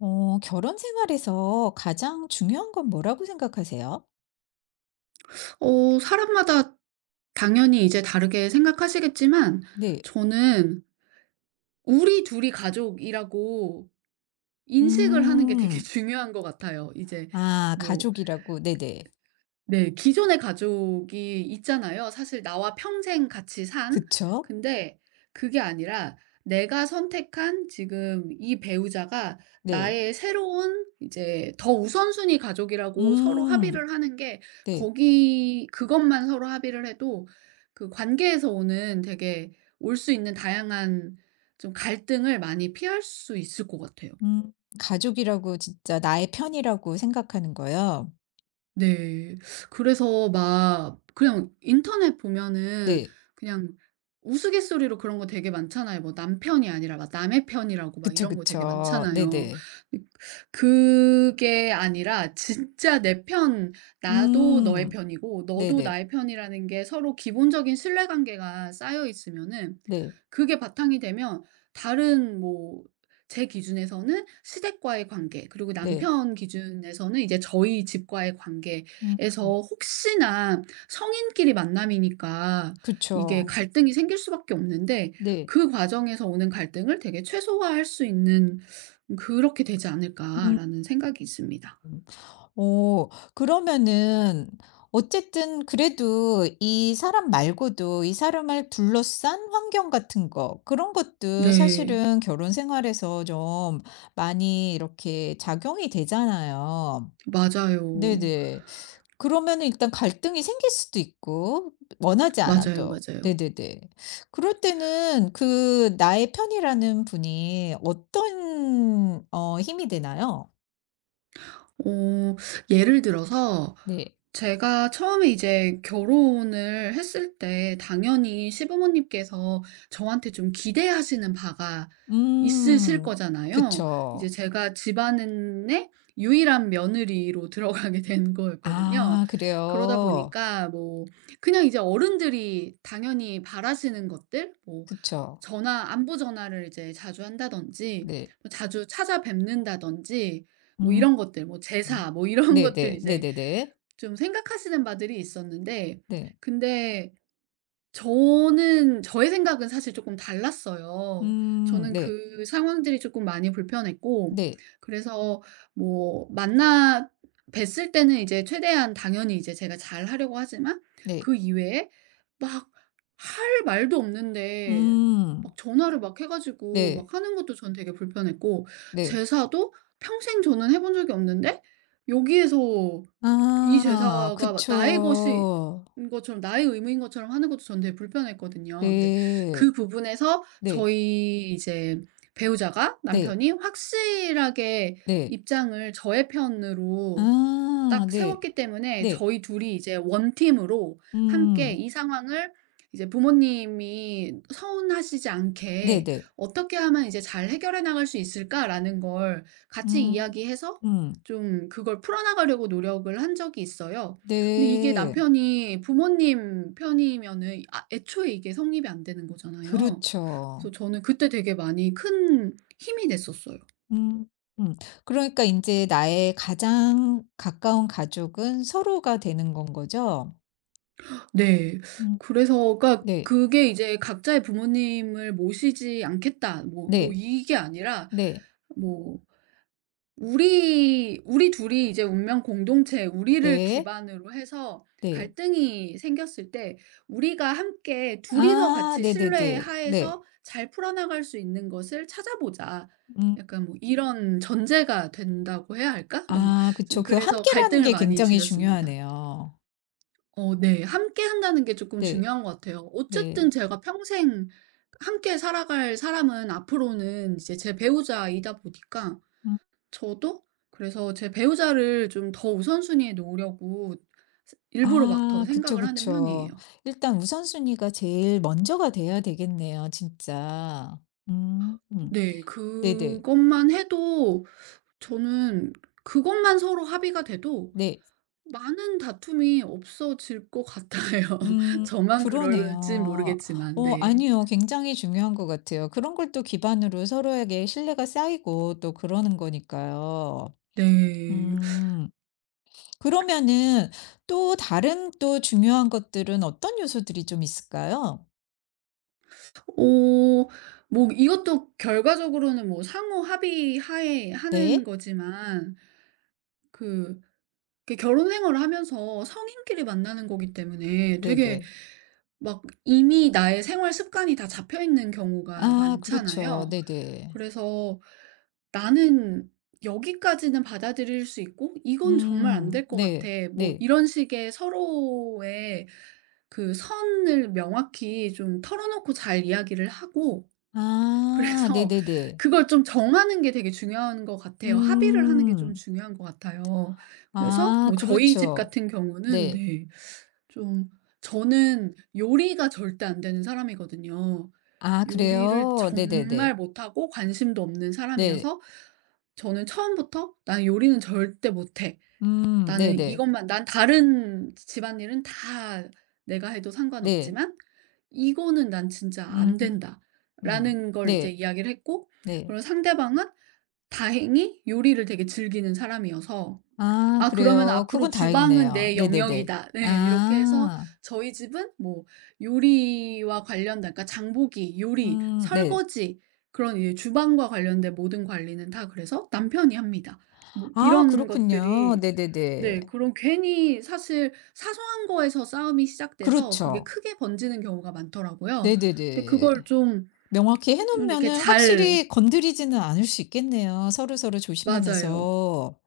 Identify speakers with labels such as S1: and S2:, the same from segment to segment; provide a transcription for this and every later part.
S1: 결혼 생활에서 가장 중요한 건 뭐라고 생각하세요?
S2: 사람마다 당연히 이제 다르게 생각하시겠지만,
S1: 네.
S2: 저는 우리 둘이 가족이라고 인식을 하는 게 되게
S1: 음.
S2: 중요한 것 같아요. 이제
S1: 아,
S2: 뭐,
S1: 가족이라고. 네네.
S2: 네. 기존의 가족이 있잖아요. 사실 나와 평생 같이 산.
S1: 그쵸.
S2: 근데 그게 아니라, 내가 선택한 지금 이 배우자가
S1: 네.
S2: 나의 새로운 이제 더 우선순위 가족이라고 서로
S1: 음.
S2: 합의를 하는 게,
S1: 네.
S2: 거기 그것만 서로 합의를 해도 그 관계에서 오는 되게, 올 수 있는 다양한 좀 갈등을 많이 피할 수 있을 것 같아요.
S1: 음. 가족이라고 진짜 나의 편이라고 생각하는 거요?
S2: 네. 그래서 막 그냥 인터넷 보면은,
S1: 네.
S2: 그냥 우스갯소리로 그런 거 되게 많잖아요. 뭐, 남편이 아니라 막 남의 편이라고 막
S1: 그쵸,
S2: 이런 거 되게
S1: 그쵸.
S2: 많잖아요.
S1: 네네.
S2: 그게 아니라 진짜 내 편, 나도 너의
S1: 음.
S2: 편이고 너도
S1: 네네.
S2: 나의 편이라는 게 서로 기본적인 신뢰 관계가 쌓여 있으면은,
S1: 네.
S2: 그게 바탕이 되면 다른 뭐, 제 기준에서는 시댁과의 관계, 그리고
S1: 네.
S2: 남편 기준에서는 이제 저희 집과의
S1: 음. 음.
S2: 관계에서 혹시나 성인끼리 만남이니까 이게
S1: 그쵸.
S2: 갈등이 생길 수밖에 없는데,
S1: 네.
S2: 그 과정에서 오는 갈등을 되게 최소화할 수 있는, 그렇게 되지 않을까라는 생각이 있습니다.
S1: 음. 오, 그러면은 어쨌든 그래도 이 사람 말고도 이 사람을 둘러싼 환경 같은 거, 그런 것도
S2: 네.
S1: 사실은 결혼 생활에서 좀 많이 이렇게 작용이 되잖아요.
S2: 맞아요.
S1: 네네. 그러면은 일단 갈등이 생길 수도 있고 원하지
S2: 맞아요,
S1: 않아도.
S2: 맞아요.
S1: 네네네. 그럴 때는 그 나의 편이라는 분이 어떤 힘이 되나요?
S2: 어 예를 들어서,
S1: 네.
S2: 제가 처음에 이제 결혼을 했을 때 당연히 시부모님께서 저한테 좀 기대하시는 바가 있으실
S1: 음.
S2: 거잖아요. 이제
S1: 그쵸.
S2: 제가 집안의 유일한 며느리로 들어가게 된 거였거든요.
S1: 아,
S2: 그러다
S1: 그래요?
S2: 보니까 뭐, 그냥 이제 어른들이 당연히 바라시는 것들, 뭐
S1: 그쵸.
S2: 전화 안부 전화를 이제 자주 한다든지,
S1: 네.
S2: 뭐 자주 찾아뵙는다든지, 뭐
S1: 음.
S2: 이런 것들, 뭐 제사, 뭐 이런 것들
S1: 네네.
S2: 이제
S1: 네네네.
S2: 좀 생각하시는 바들이 있었는데,
S1: 네.
S2: 근데 저는 저의 생각은 사실 조금 달랐어요.
S1: 음,
S2: 저는
S1: 네.
S2: 그 상황들이 조금 많이 불편했고,
S1: 네.
S2: 그래서 뭐 만나 뵀을 때는 이제 최대한 당연히 이제 제가 잘하려고 하지만,
S1: 네.
S2: 그 이외에 막 할 말도 없는데
S1: 음.
S2: 막 전화를 막 해 가지고
S1: 네.
S2: 막 하는 것도 전 되게 불편했고,
S1: 네.
S2: 제사도 평생 저는 해본 적이 없는데 여기에서 이
S1: 아,
S2: 제사가 나의 것인
S1: 그쵸.
S2: 것처럼, 나의 의무인 것처럼 하는 것도 저는 되게 불편했거든요. 근데
S1: 네.
S2: 그 부분에서
S1: 네.
S2: 저희 이제 배우자가
S1: 네.
S2: 남편이 확실하게
S1: 네.
S2: 입장을 저의 편으로
S1: 아,
S2: 딱
S1: 네.
S2: 세웠기 때문에,
S1: 네.
S2: 저희 둘이 이제 원팀으로 함께
S1: 음.
S2: 이 상황을 이제 부모님이 서운하시지 않게
S1: 네네.
S2: '어떻게 하면 이제 잘 해결해 나갈 수 있을까?'라는 걸 같이
S1: 음.
S2: 이야기해서
S1: 음.
S2: 좀 그걸 풀어나가려고 노력을 한 적이 있어요. 근데 이게
S1: 네.
S2: 남편이 부모님 편이면은, 아 애초에 이게 성립이 안 되는 거잖아요.
S1: 그렇죠.
S2: 그래서 저는 그때 되게 많이 큰 힘이 됐었어요.
S1: 음. 음. 그러니까 이제 나의 가장 가까운 가족은 서로가 되는 건 거죠?
S2: 네.
S1: 음.
S2: 그래서, 그러니까
S1: 네.
S2: 그게 이제 각자의 부모님을 모시지 않겠다, 뭐
S1: 네.
S2: 이게 아니라,
S1: 네.
S2: 뭐 우리 둘이 이제 운명 공동체, 우리를
S1: 네.
S2: 기반으로 해서
S1: 네.
S2: 갈등이 생겼을 때 우리가 함께 둘이서
S1: 아,
S2: 같이
S1: 네네네. 네.
S2: 신뢰
S1: 네, 네.
S2: 하에서 잘 풀어나갈 수 있는 것을 찾아보자,
S1: 음.
S2: 약간 뭐 이런 전제가 된다고 해야 할까? 뭐
S1: 아, 그쵸.
S2: 좀,
S1: 그
S2: 그래서
S1: 함께라는
S2: 갈등을
S1: 게
S2: 많이
S1: 굉장히
S2: 줄였습니다.
S1: 중요하네요.
S2: 네. 함께 한다는 게 조금
S1: 네.
S2: 중요한 것 같아요. 어쨌든
S1: 네.
S2: 제가 평생 함께 살아갈 사람은 앞으로는 이제 제 배우자이다 보니까,
S1: 음.
S2: 저도 그래서 제 배우자를 좀 더 우선순위에 놓으려고 스 일부러 막 더
S1: 아, 그쵸,
S2: 생각을 하는 편이에요.
S1: 그쵸. 일단 우선순위가 제일 먼저가 돼야 되겠네요, 진짜. 음. 음.
S2: 네.
S1: 네네.
S2: 그것만 해도, 저는 그것만 서로 합의가 돼도
S1: 네. 네.
S2: 많은 다툼이 없어질 것 같아요.
S1: 음,
S2: 저만 그럴진
S1: 그러네요.
S2: 모르겠지만, 네.
S1: 아니요. 굉장히 중요한 것 같아요. 그런 걸 또 기반으로 서로에게 신뢰가 쌓이고 또 그러는 거니까요.
S2: 네.
S1: 음, 그러면은 또 다른 또 중요한 것들은 어떤 요소들이 좀 있을까요?
S2: 어 뭐 이것도 결과적으로는 뭐 상호 합의 하에 하는
S1: 네.
S2: 거지만, 그 그 결혼 생활을 하면서 성인끼리 만나는 거기 때문에 되게
S1: 네네.
S2: 막 이미 나의 생활 습관이 다 잡혀 있는 경우가
S1: 아, 그렇죠.
S2: 많잖아요.
S1: 네네.
S2: 그래서, 나는 여기까지는 받아들일 수 있고 이건 정말 안
S1: 음,
S2: 될 것 같아,
S1: 네.
S2: 뭐
S1: 네.
S2: 이런 식의 서로의 그 선을 명확히 좀 털어놓고 잘 이야기를 하고,
S1: 아,
S2: 그래서
S1: 네네네.
S2: 그걸 좀 정하는 게 되게 중요한 것 같아요. 합의를 하는 게 좀
S1: 음.
S2: 중요한 것 같아요. 그래서
S1: 아,
S2: 뭐 저희 집
S1: 그렇죠.
S2: 같은 경우는,
S1: 네.
S2: 네, 좀 저는 요리가 절대 안 되는 사람이거든요.
S1: 아,
S2: 요리를
S1: 그래요?
S2: 정말
S1: 네네네.
S2: 못하고 관심도 없는
S1: 네.
S2: 사람이어서 저는 처음부터 "나는 요리는 절대 못해.
S1: 음,
S2: 나는
S1: 네네.
S2: 이것만, 난 다른 집안일은 다 내가 해도
S1: 네.
S2: 상관없지만 이거는 난 진짜
S1: 음.
S2: 안
S1: 음.
S2: 된다."라는 걸 이제
S1: 네.
S2: 이야기를 했고,
S1: 네.
S2: 그리고 상대방은 다행히 요리를 되게 즐기는 사람이어서,
S1: 아,
S2: 아 그러면
S1: 그래요?
S2: 앞으로
S1: 그건
S2: '주방은
S1: 다행이네요.
S2: 내
S1: 네네네.
S2: 영역이다.' 네 이렇게 해서,
S1: 아.
S2: 저희 집은 뭐 요리와 관련된, 그러니까 장보기, 요리,
S1: 음, 네.
S2: 설거지, 그런 이 주방과 관련된 모든 관리는 다 그래서 남편이 합니다. 뭐
S1: 아,
S2: 이런
S1: 그렇군요.
S2: 것들이
S1: 네네네.
S2: 네, 그런, 괜히 사실 사소한 거에서 싸움이 시작돼서 그게
S1: 그렇죠.
S2: 크게 번지는 경우가 많더라고요. 근데
S1: 네네네.
S2: 그걸 좀
S1: 명확히 해
S2: 좀 이렇게
S1: 놓으면은
S2: 잘,
S1: 확실히 건드리지는 않을 수 있겠네요, 서로서로
S2: 맞아요.
S1: 조심하면서.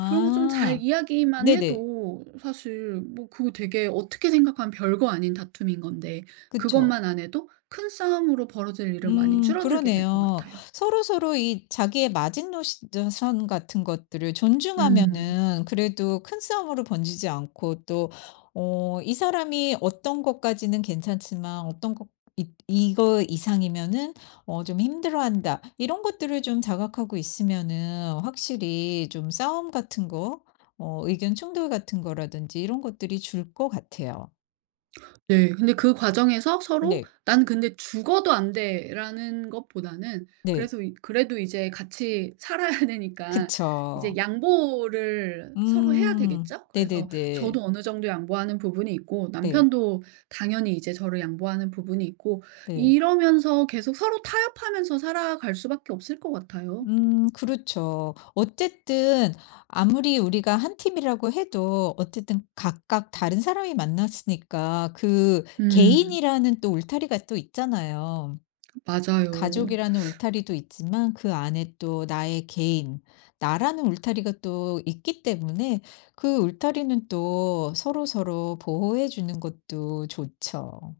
S2: 그런 거 좀 잘 이야기만
S1: 네네.
S2: 해도 사실, 뭐 그거 되게 어떻게 생각하면 별거 아닌 다툼인 건데,
S1: 그쵸.
S2: 그것만 안 해도 큰 싸움으로 벌어질 일은 많이
S1: 음,
S2: 줄어들게 될 것
S1: 그러네요.
S2: 같아요.
S1: 서로서로 이 자기의 마지노선 같은 것들을
S2: 음.
S1: 존중하면은 그래도 큰 싸움으로 번지지 않고 또 이 사람이 어떤 것까지는 괜찮지만 어떤 것 이 이거 이상이면은 좀 힘들어한다. 이런 것들을 좀 자각하고 있으면은 확실히 좀 싸움 같은 거, 의견 충돌 같은 거라든지 이런 것들이 줄 것 같아요.
S2: 네. 근데 그 과정에서 서로
S1: 네.
S2: '난 근데 죽어도 안 돼.'라는 것보다는,
S1: 네.
S2: 그래서 이 그래도 이제 같이 살아야 되니까 이제
S1: 그쵸.
S2: 양보를 서로 해야
S1: 음.
S2: 되겠죠? 그래서
S1: 네네네.
S2: 저도 어느 정도 양보하는 부분이 있고,
S1: 네.
S2: 남편도 당연히 이제 저를 양보하는 부분이 있고,
S1: 네.
S2: 이러면서 계속 서로 타협하면서 살아갈 수밖에 없을 것 같아요.
S1: 음, 그렇죠. 어쨌든 아무리 우리가 한 팀이라고 해도 어쨌든 각각 다른 사람이 만났으니까
S2: 음
S1: 개인이라는 또 울타리가 또 있잖아요.
S2: 맞아요.
S1: 가족이라는 울타리도 있지만 그 안에 또 나의 개인, 나라는 울타리가 또 있기 때문에 그 울타리는 또 서로서로 보호해 주는 것도 좋죠.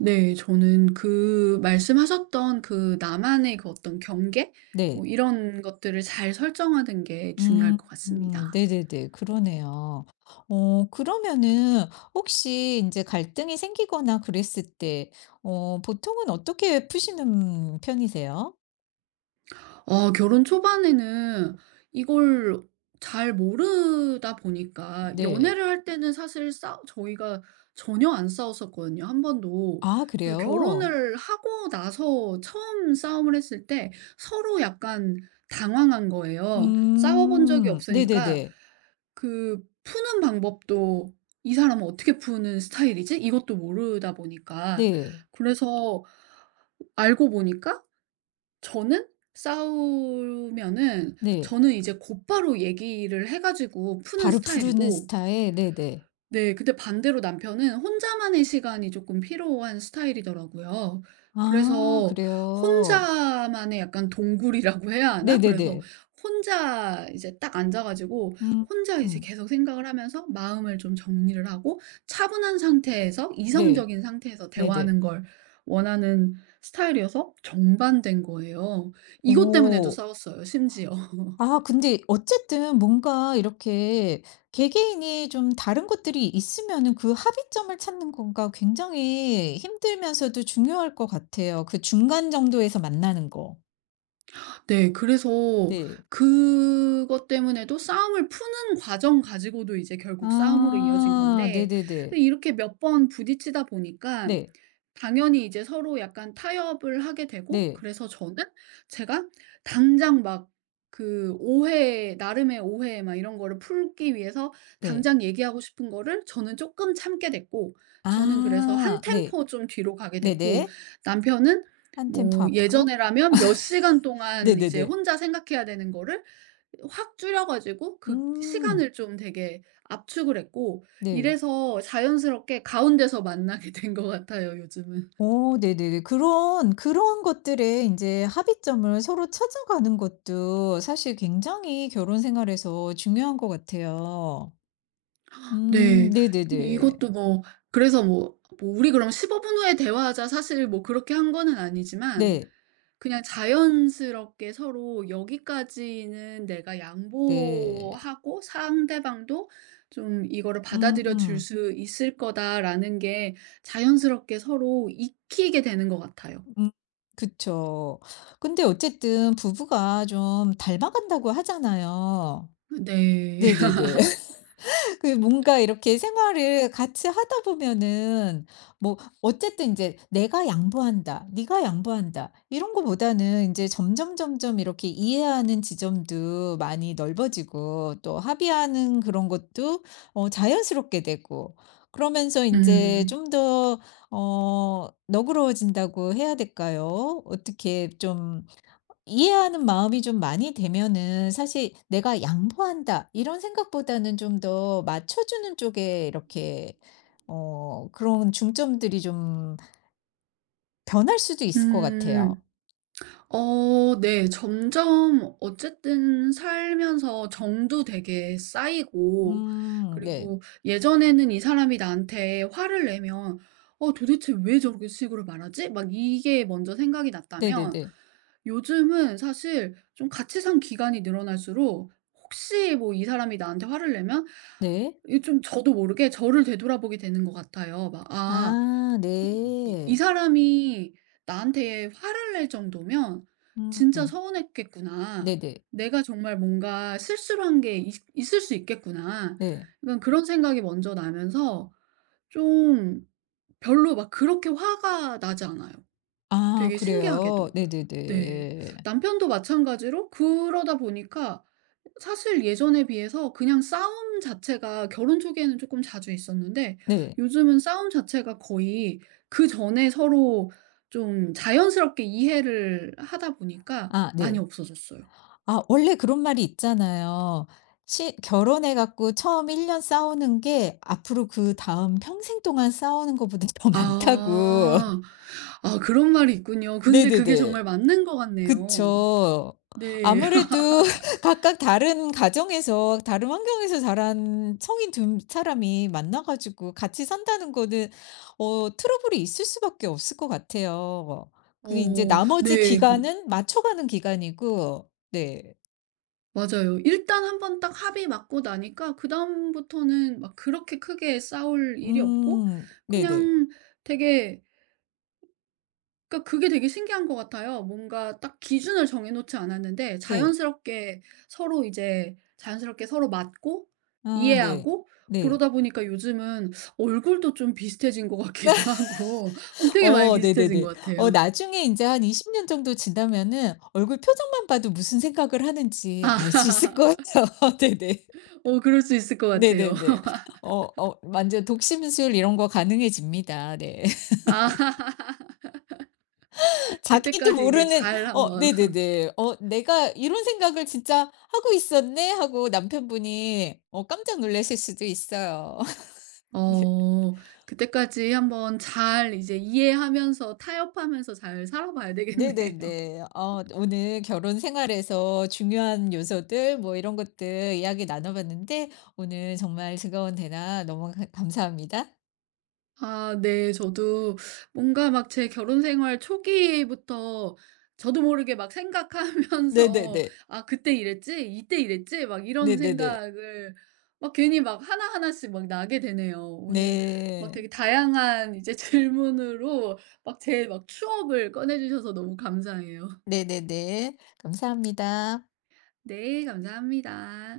S2: 네. 저는 그 말씀하셨던 그 나만의 그 어떤 경계?
S1: 네.
S2: 뭐 이런 것들을 잘 설정하는 게 중요할
S1: 음.
S2: 것
S1: 음,
S2: 같습니다.
S1: 네네네. 그러네요. 어 그러면은 혹시 이제 갈등이 생기거나 그랬을 때 보통은 어떻게 푸시는 편이세요?
S2: 결혼 초반에는 이걸 잘 모르다 보니까,
S1: 네.
S2: 연애를 할 때는 사실 싸 저희가 전혀 안 싸웠었거든요, 한 번도.
S1: 아,
S2: 그래서
S1: 그래요?
S2: 결혼을 하고 나서 처음 싸움을 했을 때 서로 약간 당황한 거예요. 싸워 본 적이
S1: 음.
S2: 없으니까
S1: 네네네.
S2: 그 푸는 방법도, '이 사람은 어떻게 푸는 스타일이지?' 이것도 모르다 보니까.
S1: 네.
S2: 그래서 알고 보니까, 저는 싸우면은
S1: 네.
S2: 저는 이제 곧바로 얘기를 해 가지고 푸는
S1: 바로 푸르는
S2: 스타일이고,
S1: 스타일? 네네.
S2: 네. 근데 반대로 남편은 혼자만의 시간이 쪼끔 필요한 스타일이더라고요.
S1: 아,
S2: 그래서
S1: 그래요?
S2: 혼자만의 약간 동굴이라고 해야 하나?
S1: 네네네.
S2: 그래서 혼자 이제 딱 앉아 가지고
S1: 음.
S2: 혼자 이제
S1: 음.
S2: 계속 생각을 하면서 마음을 좀 정리를 하고 차분한 상태에서,
S1: 네.
S2: 이성적인 상태에서
S1: 네네.
S2: 대화하는 걸 원하는 스타일이어서 정반대인 거예요. 이것 때문에도
S1: 오.
S2: 싸웠어요, 심지어.
S1: 아, 근데 어쨌든 뭔가 이렇게 개개인이 좀 다른 것들이 있으면은 그 합의점을 찾는 건가 굉장히 힘들면서도 중요할 것 같아요. 그 중간 정도에서 만나는 거.
S2: 네. 그래서
S1: 네.
S2: 그것 때문에도 싸움을 푸는 과정 가지고도 이제 결국 싸움으로 이어진
S1: 아,
S2: 건데,
S1: 네네네.
S2: 이렇게 몇 번 부딪히다 보니까
S1: 네.
S2: 당연히 이제 서로 약간 타협을 하게 되고,
S1: 네.
S2: 그래서 저는 제가 당장 막 그 오해 나름의 오해 막 이런 거를 풀기 위해서
S1: 네.
S2: 당장 얘기하고 싶은 거를 저는 조금 참게 됐고, 저는 그래서 한
S1: 아, 네.
S2: 템포 좀 뒤로 가게 됐고,
S1: 네네.
S2: 남편은
S1: 1 템포
S2: 뭐
S1: 앞으로.
S2: 예전에라면 몇 시간 동안 이제
S1: 네네네.
S2: 혼자 생각해야 되는 거를 확 줄여 가지고 그
S1: 음.
S2: 시간을 좀 되게 압축을 했고,
S1: 네.
S2: 이래서 자연스럽게 가운데서 만나게 된 것 같아요, 요즘은.
S1: 어, 네네. 그런 그런 것들에 이제 합의점을 서로 찾아가는 것도 사실 굉장히 결혼 생활에서 중요한 것 같아요. 음,
S2: 네.
S1: 네네네.
S2: 이것도 뭐, 그래서 뭐 "우리 그럼 15분 후에 대화하자." 사실 뭐 그렇게 한 거는 아니지만,
S1: 네.
S2: 그냥 자연스럽게 서로 여기까지는 내가
S1: 네.
S2: 양보하고 상대방도 좀 이거를 받아들여 줄
S1: 음.
S2: 수 있을 거다라는 게 자연스럽게 서로 익히게 되는 것 같아요.
S1: 음. 그쵸. 근데 어쨌든 부부가 좀 닮아간다고 하잖아요.
S2: 네.
S1: 네네네. 그 뭔가 이렇게 생활을 같이 하다 보면은 뭐 어쨌든 이제 '내가 양보한다. 네가 양보한다.' 이런 거보다는 이제 점점점점 이렇게 이해하는 지점도 많이 넓어지고 또 합의하는 그런 것도 자연스럽게 되고, 그러면서 이제
S2: 음.
S1: 좀 더 너그러워진다고 해야 될까요? 어떻게 좀 이해하는 마음이 좀 많이 되면은 사실 '내가 양보한다.' 이런 생각보다는 좀 더 맞춰주는 쪽에 이렇게 그런 중점들이 좀 변할 수도 있을 것 같아요.
S2: 음. 네. 점점 어쨌든 살면서 정도 되게 쌓이고,
S1: 음, 네.
S2: 그리고 예전에는 이 사람이 나한테 화를 내면 '어 도대체 왜 저렇게 식으로 말하지?' 막 이게 먼저 생각이
S1: 네,
S2: 났다면,
S1: 네네.
S2: 요즘은 사실 좀 같이 산 기간이 늘어날수록 혹시 뭐 이 사람이 나한테 화를 내면
S1: 네.
S2: 이좀 저도 모르게 저를 되돌아보게 되는 것 같아요. 막, '아
S1: 아,
S2: 이
S1: 네.
S2: 사람이 나한테 화를 낼 정도면 진짜
S1: 음,
S2: 서운했겠구나.
S1: 네네.
S2: 내가 정말 뭔가 실수를 한 게 을수 있겠구나.'
S1: 네.
S2: 약간 그런 생각이 먼저 나면서 좀 별로 막 그렇게 화가 나지 않아요.
S1: 아,
S2: 되게 신기하게도.
S1: 그래요? 네, 네,
S2: 네.
S1: 네.
S2: 남편도 마찬가지로 그러다 보니까 사실 예전에 비해서 그냥 싸움 자체가, 결혼 초기에는 쪼끔 자주 있었는데,
S1: 네.
S2: 요즘은 싸움 자체가 거의, 그전에 서로 좀 자연스럽게 이해를 하다 보니까
S1: 아,
S2: 많이
S1: 네.
S2: 없어졌어요.
S1: 아, 원래 그런 말이 있잖아요. 시 결혼해 갖고 처음 1년 싸우는 게 앞으로 그다음 평생 동안 싸우는 것보다 더 많다고.
S2: 아. 아 그런 말이 있군요. 근데 그게
S1: 네네네.
S2: 정말 맞는 것 같네요.
S1: 그쵸.
S2: 네.
S1: 아무래도 각각 다른 가정에서 다른 환경에서 자란 성인 두 사람이 만나 가지고 같이 산다는 거는 트러블이 있을 수밖에 없을 것 같아요. 그게 이제 나머지
S2: 네.
S1: 기간은 맞춰 가는 기간이고 네.
S2: 맞아요. 일단 한번 딱 합이 맞고 나니까 그다음부터는 막 그렇게 크게 싸울 일이 없고,
S1: 음. 네네.
S2: 그냥 되게, 그러니까 그게 되게 신기한 것 같아요. 뭔가 딱 기준을 정해 놓지 않았는데
S1: 네.
S2: 자연스럽게 서로 맞고
S1: 아, 네.
S2: 이해하고,
S1: 네.
S2: 그러다 보니까 요즘은 얼굴도 좀 비슷해진 것 같기도 하고, 되게 많이
S1: 어,
S2: 비슷해진
S1: 네네네.
S2: 것
S1: 어,
S2: 같아요.
S1: 나중에 인제 한 20년 정도 지나면은 얼굴 표정만 봐도 무슨 생각을 하는지 알 수 있을
S2: 아
S1: 거예요. 네네.
S2: 그럴 수 있을 것 같아요.
S1: 네네네. 어 어 완전 독심술 이런 거 가능해집니다. 네.
S2: 아
S1: 자기도
S2: 그때까지 이제
S1: 모르는
S2: 잘
S1: 어
S2: 한번
S1: 네네네. 어 '내가 이런 생각을 진짜 하고 있었네.' 하고 남편분이 깜짝 놀라실 수도 있어요. 네.
S2: 어. 그때까지 한번 잘 이제 이해하면서 타협하면서 잘 살아봐야 되겠네요.
S1: 네네네. 어 오늘 결혼 생활에서 중요한 요소들 뭐 이런 것들 이야기 나눠 봤는데 오늘 정말 즐거운 대화 너무 가 감사합니다.
S2: 아 네. 저도 뭔가 막 제 결혼 생활 초기부터 저도 모르게 막 생각하면서
S1: 네네네.
S2: '아 그때 이랬지. 이때 이랬지.' 막 이런
S1: 네네네.
S2: 생각을 막 괜히 막 하나하나씩 막 나게 되네요. 오늘 막
S1: 네.
S2: 되게 다양한 이제 질문으로 막 제 막 추억을 꺼내 주셔서 너무 감사해요.
S1: 네네네. 감사합니다.
S2: 네. 감사합니다.